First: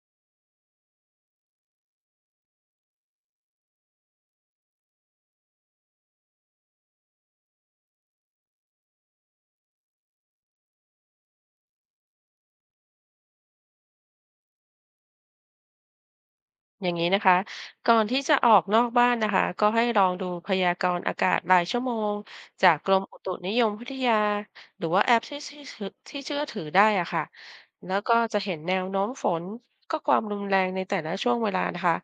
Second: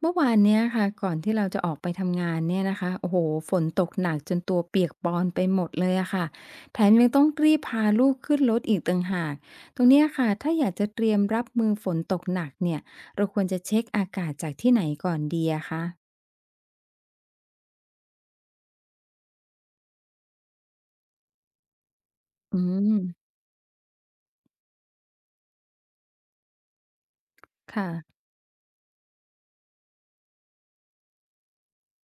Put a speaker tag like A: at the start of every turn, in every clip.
A: เมื่อวานเนี้ยค่ะก่อนที่เราจะออกไปทำงานเนี่ยนะคะโอ้โหฝนตกหนักจนตัวเปียกปอนไปหมดเลยอะค่ะแถมยังต้องรีบพาลูกขึ้นรถอีกต่างหากตรงเนี้ยค่ะถ้าอยากจะเตรียมรับมือฝนตกหนักเนี่ยเราควรจะเช็คอากาศจากที่ไหนก่อนดีอะคะ
B: อย่างนี้นะคะก่อนที่จะออกนอกบ้านนะคะก็ให้ลองดูพยากรณ์อากาศรายชั่วโมง
A: อื
B: จากก
A: ม
B: รมอุตุนิยมวิทยาหรือว่าแอปที่เชื่อถือได้อะค่ะแล้วก็
A: ค่ะ
B: จะเห็นแนวโน้มฝนก็ความรุนแรงในแต่ละช่วงเวลานะคะ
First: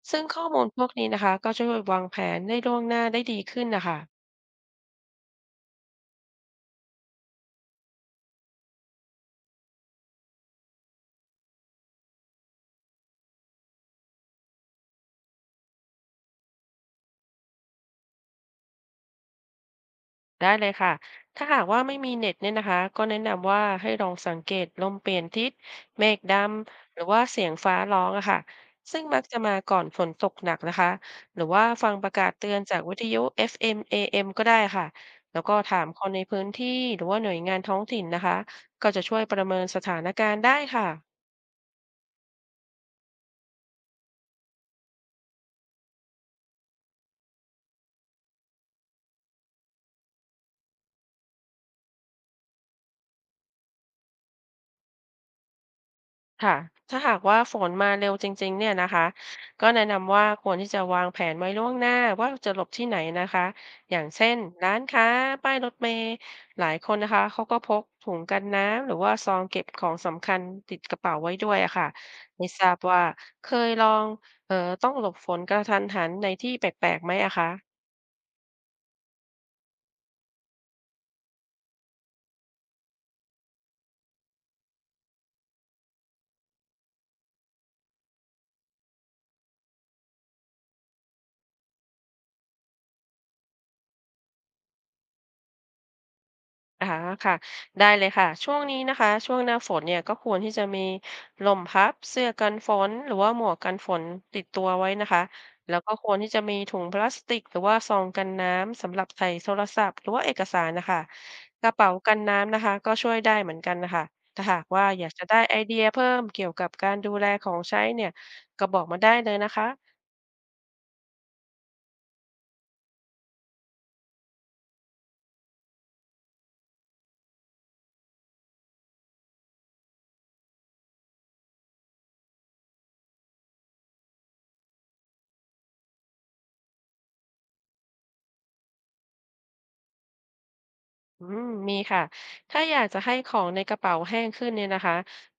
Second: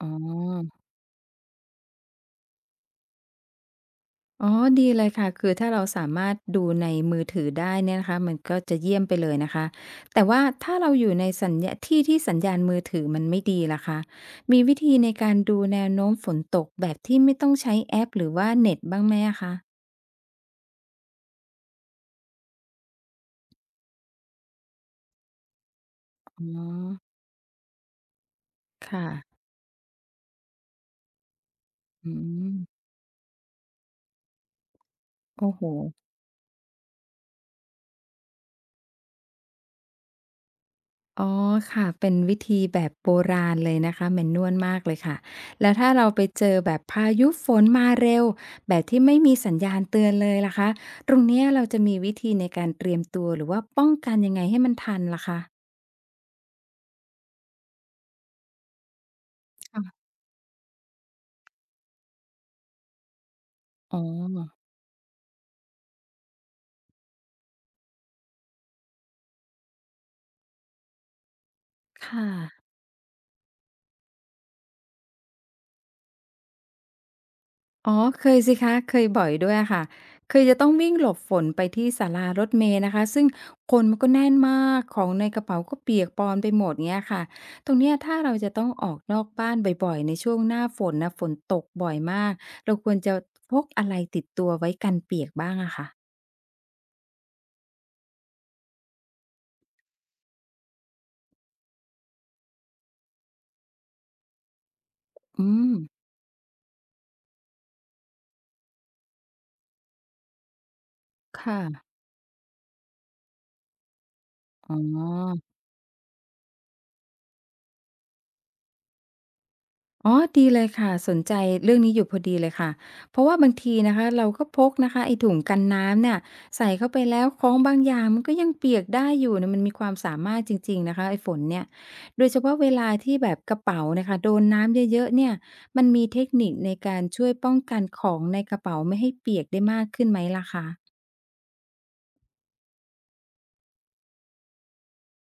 A: อ๋อ
B: ซึ่งข้อมูลพวกนี้นะคะก็ช่วยวางแผนได้ล่วงหน้าได้ดีขึ้นนะคะ
A: อ๋อดีเลยค่ะ คือถ้าเราสามารถดูในมือถือได้เนี่ยนะคะ มันก็จะเยี่ยมไปเลยนะคะ แต่ว่าถ้าเราอยู่ในสัญญาที่สัญญาณมือถือมันไม่ดีล่ะคะ มีวิธีในการดูแนวโน้มฝนตกแบบที่ไม่ต้องใช้แอปหรือว่าเน็ตบ้างไหมอะคะ
B: ได้เลยค่ะ ถ้าหากว่าไม่มีเน็ตเนี่ยนะคะ ก็แนะนำว่าให้ลองสังเกตลมเปลี่ยนทิศเมฆด
A: อ๋
B: ำ หรือ
A: อ
B: ว่าเสียงฟ้าร้องอะค่ะซึ่งมักจะ
A: ค่ะ
B: มาก่อนฝนตกหนักนะคะ หรือว่าฟังป
A: อื
B: ระกาศเตือ
A: ม
B: นจากวิทยุ FM AM ก็ได้ค่ะ แล้ว
A: โอ้
B: ก็
A: โฮ
B: ถามคนในพื้นที่ หรือว่าหน่วยงานท้องถิ่นนะคะ ก็จะช่วยประเมินสถานการณ์ได้ค่ะ
A: อ๋อค่ะเป็นวิธีแบบโบราณเลยนะคะแมนนวลมากเลยค่ะแล้วถ้าเราไปเจอแบบพายุฝนมาเร็วแบบที่ไม่มีสัญญาณเตือนเลยล่ะคะตรงเนี้ยเราจะมีวิธีในการเตรียมตัวหรือว่าป้องกันยังไงให้มันทันล่ะคะ
B: ค่ะถ้าหากว่าฝนมาเร็วจริงๆเนี่ยนะคะก็แนะ
A: ค่ะ
B: นำว่าควรที่จะวางแผนไว้ล่วงหน้าว่าจะหลบที่ไหนนะคะอ
A: อ๋อ
B: ย่างเช่นร้านค้า ป้ายรถเมล์หลายคนนะคะเขาก็พกถุงกันน้ำหรือว่าซองเก็บของสำคัญติดกระเป๋าไว้ด้วยอะค่ะ
A: ค่ะ
B: ไม่ทราบว่าเคยลองเอ่อต้องหลบฝนกระทันหันในที่แปลกๆไหมอะคะ
A: อ๋อเคยสิคะเคยบ่อยด้วยอะค่ะคือจะต้องวิ่งหลบฝนไปที่ศาลารถเมล์นะคะซึ่งคนมันก็แน่นมากของในกระเป๋าก็เปียกปอนไปหมดเงี้ยค่ะตรงเนี้ยถ้าเราจะต้องออกนอกบ้านบ่อยๆในช่วงหน้าฝนนะฝนตกบ่อยมากเราควรจะพกอะไรติดตัวไว้กันเปียกบ้างอะค่ะ
B: อาค่ะได้เลยค่ะช่วงนี้นะคะช่วงหน้าฝนเนี่ยก็ควรที่จะมีล่มพับเสื้อกันฝนหรือว่าหมวกกันฝนติดตัวไว้นะคะ
A: อืม
B: แล้วก็ควรที่จะมีถุงพลาสติกหรือว่าซองกันน้ำสำหรับใส่โทรศัพท์หรือว่าเอกสารนะคะ
A: ค่ะ
B: กระเป๋ากันน้ำนะคะก็ช่วยได้เหมือนกันนะคะถ้าหาก
A: อ๋
B: ว่าอยากจะได้
A: อ
B: ไอเดียเพิ่มเกี่ยวกับการดูแลของใช้เนี่ยก็บอกมาได้เลยนะคะ
A: อ๋อดีเลยค่ะสนใจเรื่องนี้อยู่พอดีเลยค่ะเพราะว่าบางทีนะคะเราก็พกนะคะไอ้ถุงกันน้ำเนี่ยใส่เข้าไปแล้วของบางอย่างมันก็ยังเปียกได้อยู่เนี่ยมันมีความสามารถจริงๆนะคะไอ้ฝนเนี่ยโดยเฉพาะเวลาที่แบบกระเป๋านะค่ะโดนน้ำเยอะๆเนี่ยมันมีเทคนิคในการช่วยป้องกันของในกระเป๋าไม่ให้เปียกได้มากขึ้นไหมล่ะคะ
B: อืมมีค่ะ ถ้าอยากจะให้ของในกระเป๋าแห้งขึ้นเนี่ยนะคะ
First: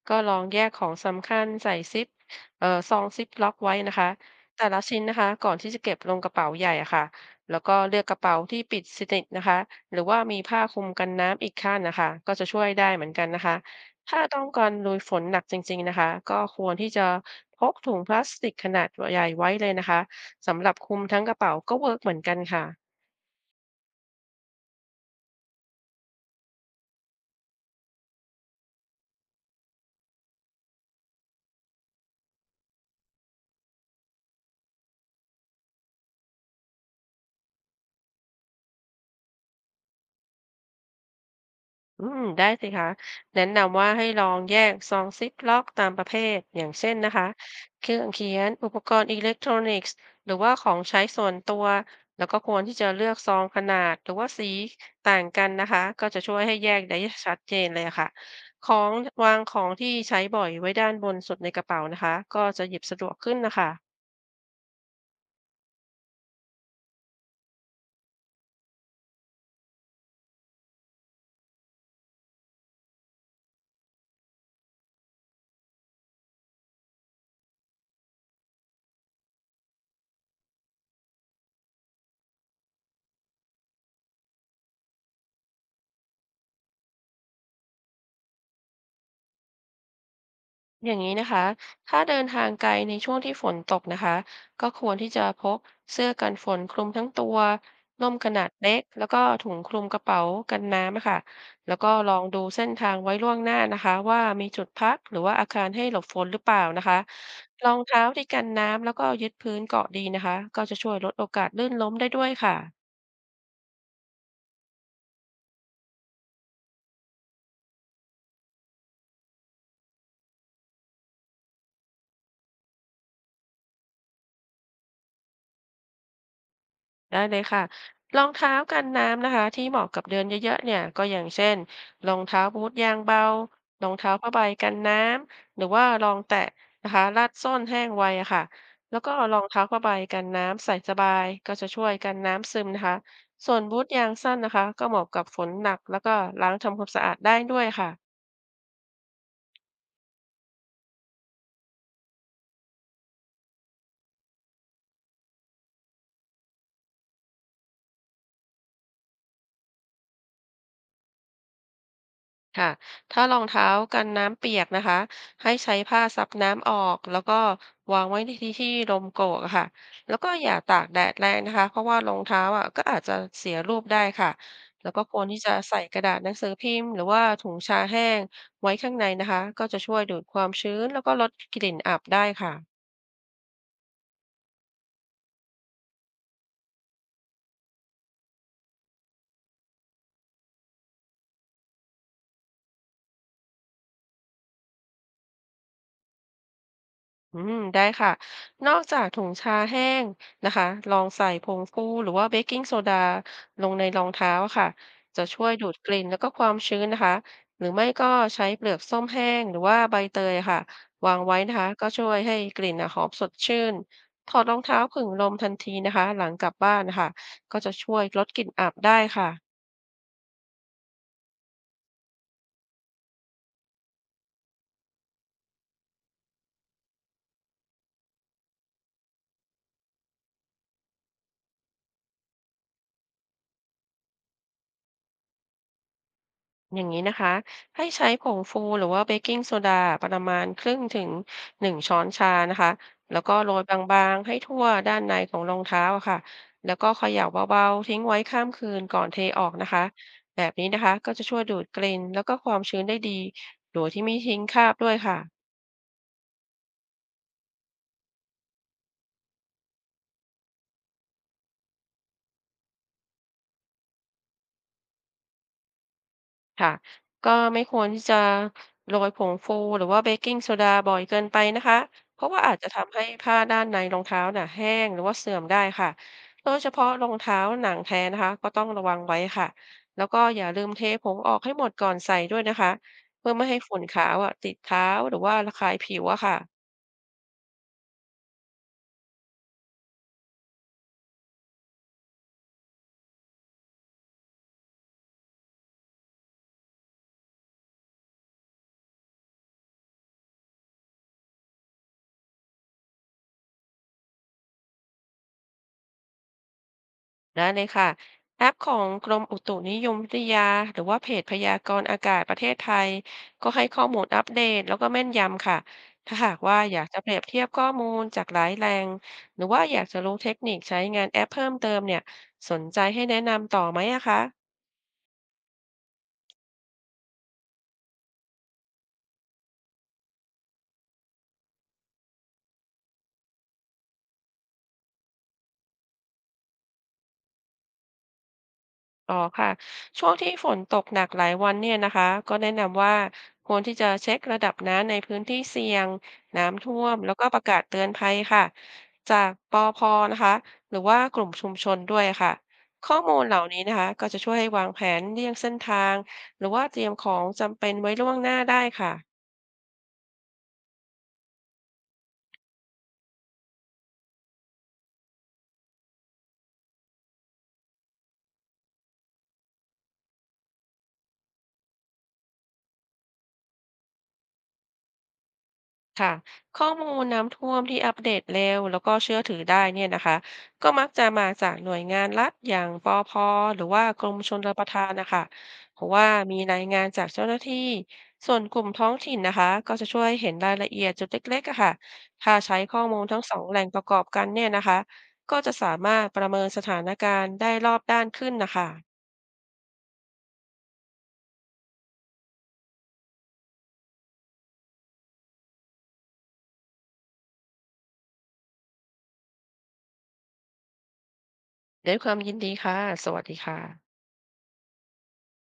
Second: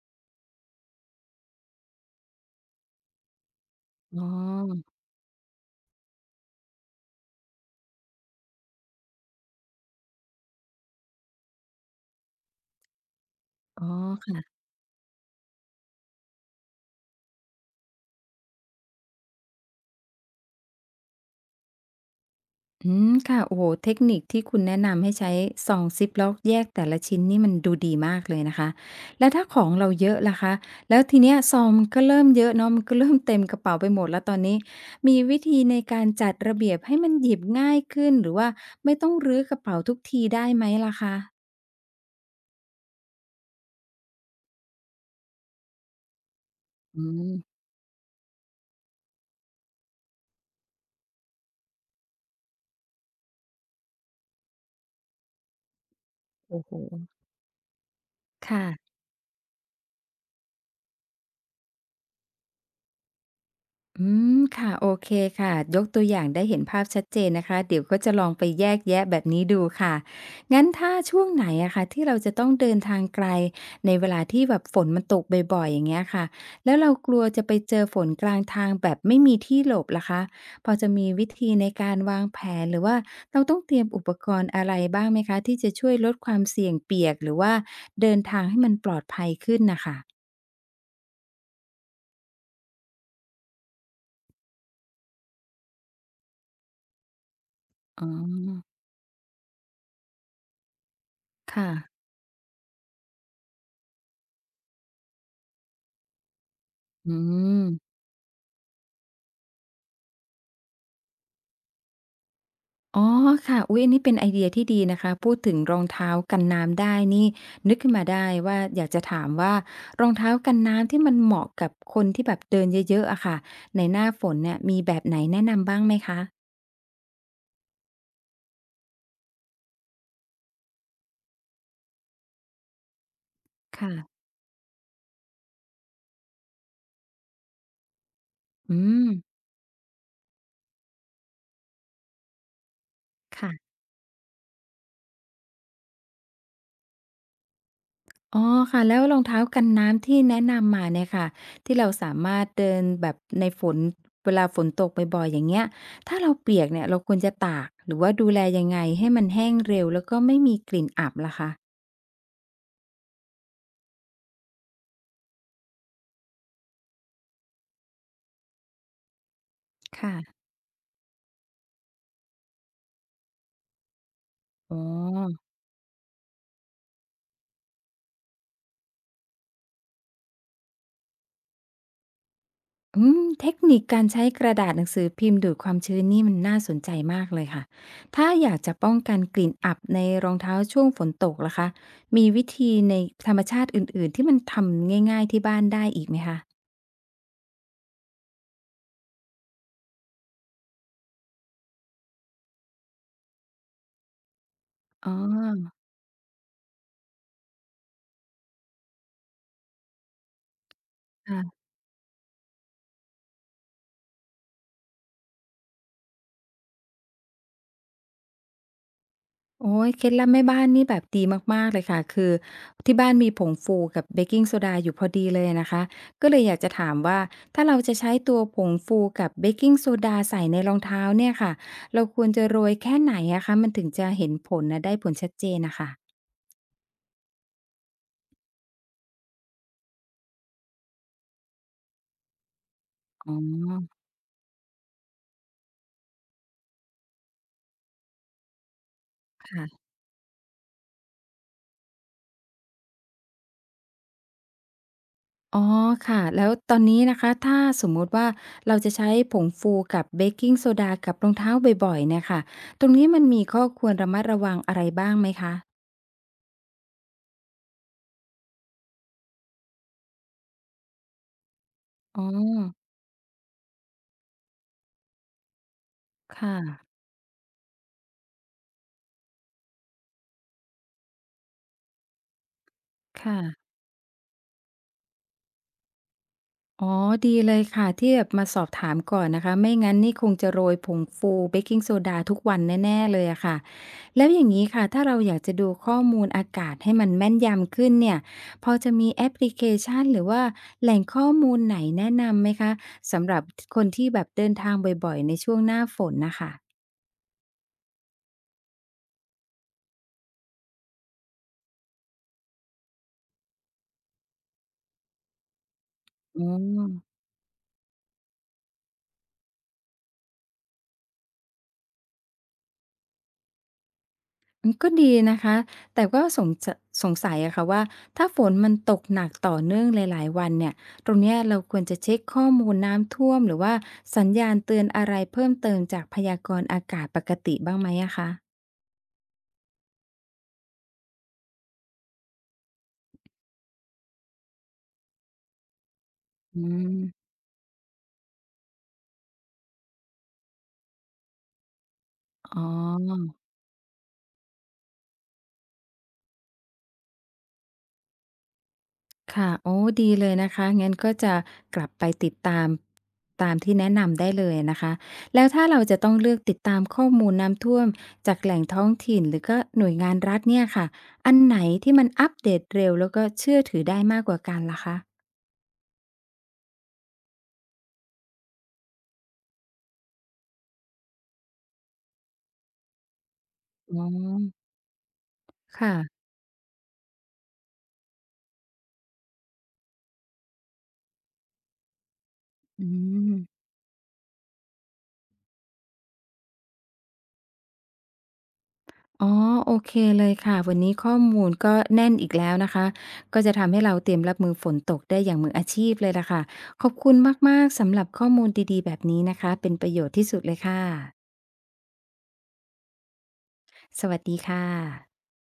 B: ก็ลองแยกของสำคัญใส่ซิปซองซิปล็อกไว้นะคะ
A: อ๋
B: แต่ละ
A: อ
B: ชิ้นนะคะก่อนที่จะเก็บลงกระเป๋าใหญ่อะค่ะ แล้วก็เลือกกระเป๋าที่ปิดสนิทนะคะหรือว่ามีผ้าคลุมกันน้ำอีกข้างนะคะก็จะช่วยได้เหมือนกันนะคะ
A: อ๋อ
B: ถ้าต้อง
A: ค่ะ
B: การลุยฝนหนักจริงๆนะคะก็ควรที่จะพกถุงพลาสติกขนาดใหญ่ไว้เลยนะคะสำหรับคลุมทั้งกระเป๋าก็เวิร์กเหมือนกัน
A: อื
B: ค่ะ
A: มค่ะโอ้โฮเทคนิคที่คุณแนะนำให้ใช้ซองซิปล็อกแยกแต่ละชิ้นนี่มันดูดีมากเลยนะคะแล้วถ้าของเราเยอะล่ะคะแล้วทีเนี้ยซองมันก็เริ่มเยอะเนาะมันก็เริ่มเต็มกระเป๋าไปหมดแล้วตอนนี้มีวิธีในการจัดระเบียบให้มันหยิบง่ายขึ้นหรือว่าไม่ต้องรื้อกระเป๋าทุกทีได้ไหมล่ะคะ
B: อืมได้สิคะแนะนำว่าให้ลองแยกซองซิปล็อกตามประเภทอย่างเช่น
A: อื
B: นะคะ
A: ม
B: เครื่องเขียนอุปกรณ์อิเล็กทรอนิกส์หรือว่าของใช้ส่วนตัว แล้วก็ควรที่จะเลือกซองขนาดหรือว่าสีต่างกันนะคะ ก็จะช่วยให้
A: โอ้
B: แย
A: โฮ
B: กได้ชัดเจนเลยค่ะ ข
A: ค่ะ
B: องวางของที่ใช้บ่อยไว้ด้านบนสุดในกระเป๋านะคะ ก็จะหยิบสะดวกขึ้นนะคะ
A: อืมค่ะโอเคค่ะยกตัวอย่างได้เห็นภาพชัดเจนนะคะเดี๋ยวก็จะลองไปแยกแยะแบบนี้ดูค่ะงั้นถ้าช่วงไหนอะค่ะที่เราจะต้องเดินทางไกลในเวลาที่แบบฝนมันตกบ่อยๆอย่างเงี้ยค่ะแล้วเรากลัวจะไปเจอฝนกลางทางแบบไม่มีที่หลบล่ะคะพอจะมีวิธีในการวางแผนหรือว่าเราต้องเตรียมอุปกรณ์อะไรบ้างไหมคะที่จะช่วยลดความเสี่ยงเปียกหรือว่าเดินทางให้มันปลอดภัยขึ้นน่ะค่ะ
B: อย่างนี้นะคะ ถ้าเดินทางไกลในช่วงที่ฝนตกนะคะก็ควรที่จะพกเสื้อกันฝนคลุมทั้งตัว
A: อ๋
B: ร่มขนาด
A: อ
B: เล็กแล้วก็ถุงคลุมกระเป๋ากันน้ำอะค่ะ
A: ค่ะ
B: แล้วก็ลองดูเส้นทางไว้ล่วงหน้านะคะว่ามีจุดพักหรือว่าอาคารให้หลบฝนหรือเปล่านะคะ
A: อื
B: ร
A: ม
B: องเท้าที่กันน้ำแล้วก็ยึดพื้นเกาะดีนะคะก็จะช่วยลดโอกาสลื่นล้มได้ด้วยค่ะ
A: อ๋อค่ะอุ๊ยอันนี้เป็นไอเดียที่ดีนะคะพูดถึงรองเท้ากันน้ำได้นี่นึกขึ้นมาได้ว่าอยากจะถามว่ารองเท้ากันน้ำที่มันเหมาะกับคนที่แบบเดินเยอะๆอะค่ะในหน้าฝนเนี่ยมีแบบไหนแนะนำบ้างไหมคะ
B: ได้เลยค่ะรองเท้ากันน้ำนะคะที่เหมาะกับเดินเยอะๆเนี่ยก็อย่างเช่นรองเท้าบูทยางเบารองเท้า
A: ค่ะ
B: ผ้าใบกันน้ำหรือว่ารองแตะนะคะลาดส้นแห้งไวอะค่ะ
A: อื
B: แล้ว
A: ม
B: ก็รองเท้าผ้าใบกันน้ำใส่สบายก็จะช่วยกันน้ำซึมนะคะส่วน
A: ค่ะ
B: บูทยางสั้นนะคะก็เหมาะกับฝนหนักแล้วก็ล้างทำความสะอาดได้ด้วยค่ะ
A: อ๋อค่ะแล้วรองเท้ากันน้ำที่แนะนำมาเนี่ยค่ะที่เราสามารถเดินแบบในฝนเวลาฝนตกบ่อยๆอย่างเงี้ยถ้าเราเปียกเนี่ยเราควรจะตากหรือว่าดูแลยังไงให้มันแห้งเร็วแล้วก็ไม่มีกลิ่นอับล่ะคะ
B: ค่ะถ้ารองเท้ากันน้ำเปียกนะคะให้ใช้ผ้าซับน้ำออกแล้วก็วางไว้ในที่ที่ลมโกกอะค่ะแล้วก็
A: ค่ะ
B: อย่าตากแดดแรงนะคะเพราะว่ารองเท้าอ่ะก็อาจจะเสียรูปได้ค่ะ
A: อ๋อ
B: แล้วก็ควรที่จะใส่กระดาษหนังสือพิมพ์หรือว่าถุงชาแห้งไว้ข้างในนะคะก็จะช่วยดูดความชื้นแล้วก็ลดกลิ่นอับได้ค่ะ
A: อืมเทคนิคการใช้กระดาษหนังสือพิมพ์ดูดความชื้นนี่มันน่าสนใจมากเลยค่ะถ้าอยากจะป้องกันกลิ่นอับในรองเท้าช่วงฝนตกล่ะคะมีวิธีในธรรมชาติอื่นๆที่มันทำง่ายๆที่บ้านได้อีกไหมคะ
B: อืมได้ค่ะนอกจากถุงชาแห้งนะคะลองใส่ผงฟูหรือว่าเบกกิ้งโซดาลงในรองเท้าค่ะ
A: อ๋
B: จะช่วยดู
A: อ
B: ดกลิ่นแล้วก็ความชื้นนะคะหรือไม่ก็ใช้เปลือกส้มแห้งหรือว่าใบเตยค่ะวางไว้นะ
A: ค่ะ
B: คะก็ช่วยให้กลิ่นอะหอมสดชื่น ถอดรองเท้าผึ่งลมทันทีนะคะหลังกลับบ้านนะคะก็จะช่วยลดกลิ่นอับได้ค่ะ
A: โอ้ยเคล็ดลับแม่บ้านนี่แบบดีมากๆเลยค่ะคือที่บ้านมีผงฟูกับเบกกิงโซดาอยู่พอดีเลยนะคะก็เลยอยากจะถามว่าถ้าเราจะใช้ตัวผงฟูกับเบกกิงโซดาใส่ในรองเท้าเนี่ยค่ะเราควรจะโรยแค่ไหนอะคะมันถึงจะเห็นผลนะได้ผลชัดเจนน่ะค่ะ
B: อย่างนี้นะคะให้ใช้ผงฟูหรือว่าเบกกิ้งโซดาประมาณครึ่งถึง1 ช้อนชานะคะแล้ว
A: อ๋
B: ก็โรย
A: อ
B: บางๆให้ทั่วด้านในของรองเท้าอะค่ะแล้วก็เขย่าเบาๆทิ้งไว้ข้ามคืนก่อนเทออกนะคะ
A: ค่ะ
B: แบบนี้นะคะก็จะช่วยดูดกลิ่นแล้วก็ความชื้นได้ดีโดยที่ไม่ทิ้งคราบด้วยค่ะ
A: อ๋อค่ะแล้วตอนนี้นะคะถ้าสมมุติว่าเราจะใช้ผงฟูกับเบกกิงโซดากับรองเท้าบ่อยๆเนี่ยค่ะตรงนี้มันมีข้อควรระมัดระวังอะไรบ้างไหมคะ
B: ค่ะก็ไม่ควรที่จะโรยผงฟูหรือว่าเบกกิงโซดาบ่อยเกินไปนะคะเพ
A: อ๋อ
B: ราะว่าอาจจะทำให้ผ้าด้านในรองเท้าน่ะแห้งหรือว่าเสื่อมได้ค่ะโด
A: ค่ะ
B: ยเฉพาะรองเท้าหนังแท้นะคะก็ต้องระวังไว้ค่ะแล้วก็อย่าลืมเทผงออกให้หมดก่อนใส่ด้วยนะคะเพื่อ
A: ค่ะ
B: ไม่ให้ฝุ่นขาวอ่ะติดเท้าหรือว่าระคายผิวอะค่ะ
A: อ๋อดีเลยค่ะที่แบบมาสอบถามก่อนนะคะ ไม่งั้นนี่คงจะโรยผงฟูเบกกิงโซดาทุกวันแน่ๆเลยอะค่ะ แล้วอย่างนี้ค่ะถ้าเราอยากจะดูข้อมูลอากาศให้มันแม่นยำขึ้นเนี่ยพอจะมีแอปพลิเคชันหรือว่าแหล่งข้อมูลไหนแนะนำไหมคะสำหรับคนที่แบบเดินทางบ่อยๆในช่วงหน้าฝนน่ะค่ะ
B: ได้เลยค่ะแอปของกรมอุตุนิยมวิทยาหรือว่าเพจพยากรณ์อากาศประเทศไทยก็ให้ข้อมูลอัปเดตแล้วก็แม่นยำค่ะถ้าหาก
A: อ
B: ว่าอยาก
A: อ
B: จะเปรียบเทียบข้อมูลจากหลายแหล่งหรือว่าอยากจะรู้เทคนิคใช้งานแอปเพิ่มเติมเนี่ยสนใจให้แนะนำต่อไหมอะคะ
A: อืมก็ดีนะคะ แต่ก็สงสัยอะค่ะว่าถ้าฝนมันตกหนักต่อเนื่องหลายๆวันเนี่ย ตรงเนี้ยเราควรจะเช็กข้อมูลน้ำท่วมหรือว่าสัญญาณเตือนอะไรเพิ่มเติมจากพยากรณ์อากาศปกติบ้างไหมอะคะ
B: อ๋อค่ะช่วงที่ฝนตกหนักหลายวันเนี่ยนะคะก็แนะนำว่าควรที่จะเช็คระดับน้ำในพื้นที่เสี่ยง
A: อื
B: น้ำท่ว
A: ม
B: มแล้วก็ประกาศเตือนภัยค่ะจากปอพนะคะหรือว่ากลุ่มชุมชนด้วยค่ะ
A: อ๋
B: ข้อมูลเห
A: อ
B: ล่านี้นะคะก็จะช่วยให้วางแผนเลี่ยงเส้นทางหรือว่าเตรียมของจำเป็นไว้ล่วงหน้าได้ค่ะ
A: ค่ะโอ้ดีเลยนะคะงั้นก็จะกลับไปติดตามตามที่แนะนำได้เลยนะคะแล้วถ้าเราจะต้องเลือกติดตามข้อมูลน้ำท่วมจากแหล่งท้องถิ่นหรือก็หน่วยงานรัฐเนี่ยค่ะอันไหนที่มันอัปเดตเร็วแล้วก็เชื่อถือได้มากกว่ากันล่ะคะ
B: ค่ะข้อมูลน้ำท่วมที่อัปเดตเร็วแล้วก็เชื่อถือได้เนี่ยนะคะก็มักจะมาจากหน่วยงานรัฐอย่างปอพหรือว่า
A: อ๋
B: ก
A: อ
B: รมชลประทานนะคะเพราะ
A: ค่ะ
B: ว่ามีรายงานจากเจ้าหน้าที่ส่วนกลุ่มท้องถิ่นนะคะก็จะช่วยเห็นรายละเอียดจุดเล็กๆอะค่ะถ้าใช้ข้อ
A: อื
B: มูลทั้งสองแหล่
A: ม
B: งประกอบกันเนี่ยนะคะก็จะสามารถประเมินสถานการณ์ได้รอบด้านขึ้นนะคะ
A: อ๋อโอเคเลยค่ะวันนี้ข้อมูลก็แน่นอีกแล้วนะคะก็จะทำให้เราเตรียมรับมือฝนตกได้อย่างมืออาชีพเลยล่ะค่ะขอบคุณมากๆสำหรับข้อมูลดีๆแบบนี้นะคะเป็นประโยชน์ที่สุดเลยค่ะ
B: ด้วยความยินดีค่ะสวัสดีค่ะ
A: สวัสดีค่ะ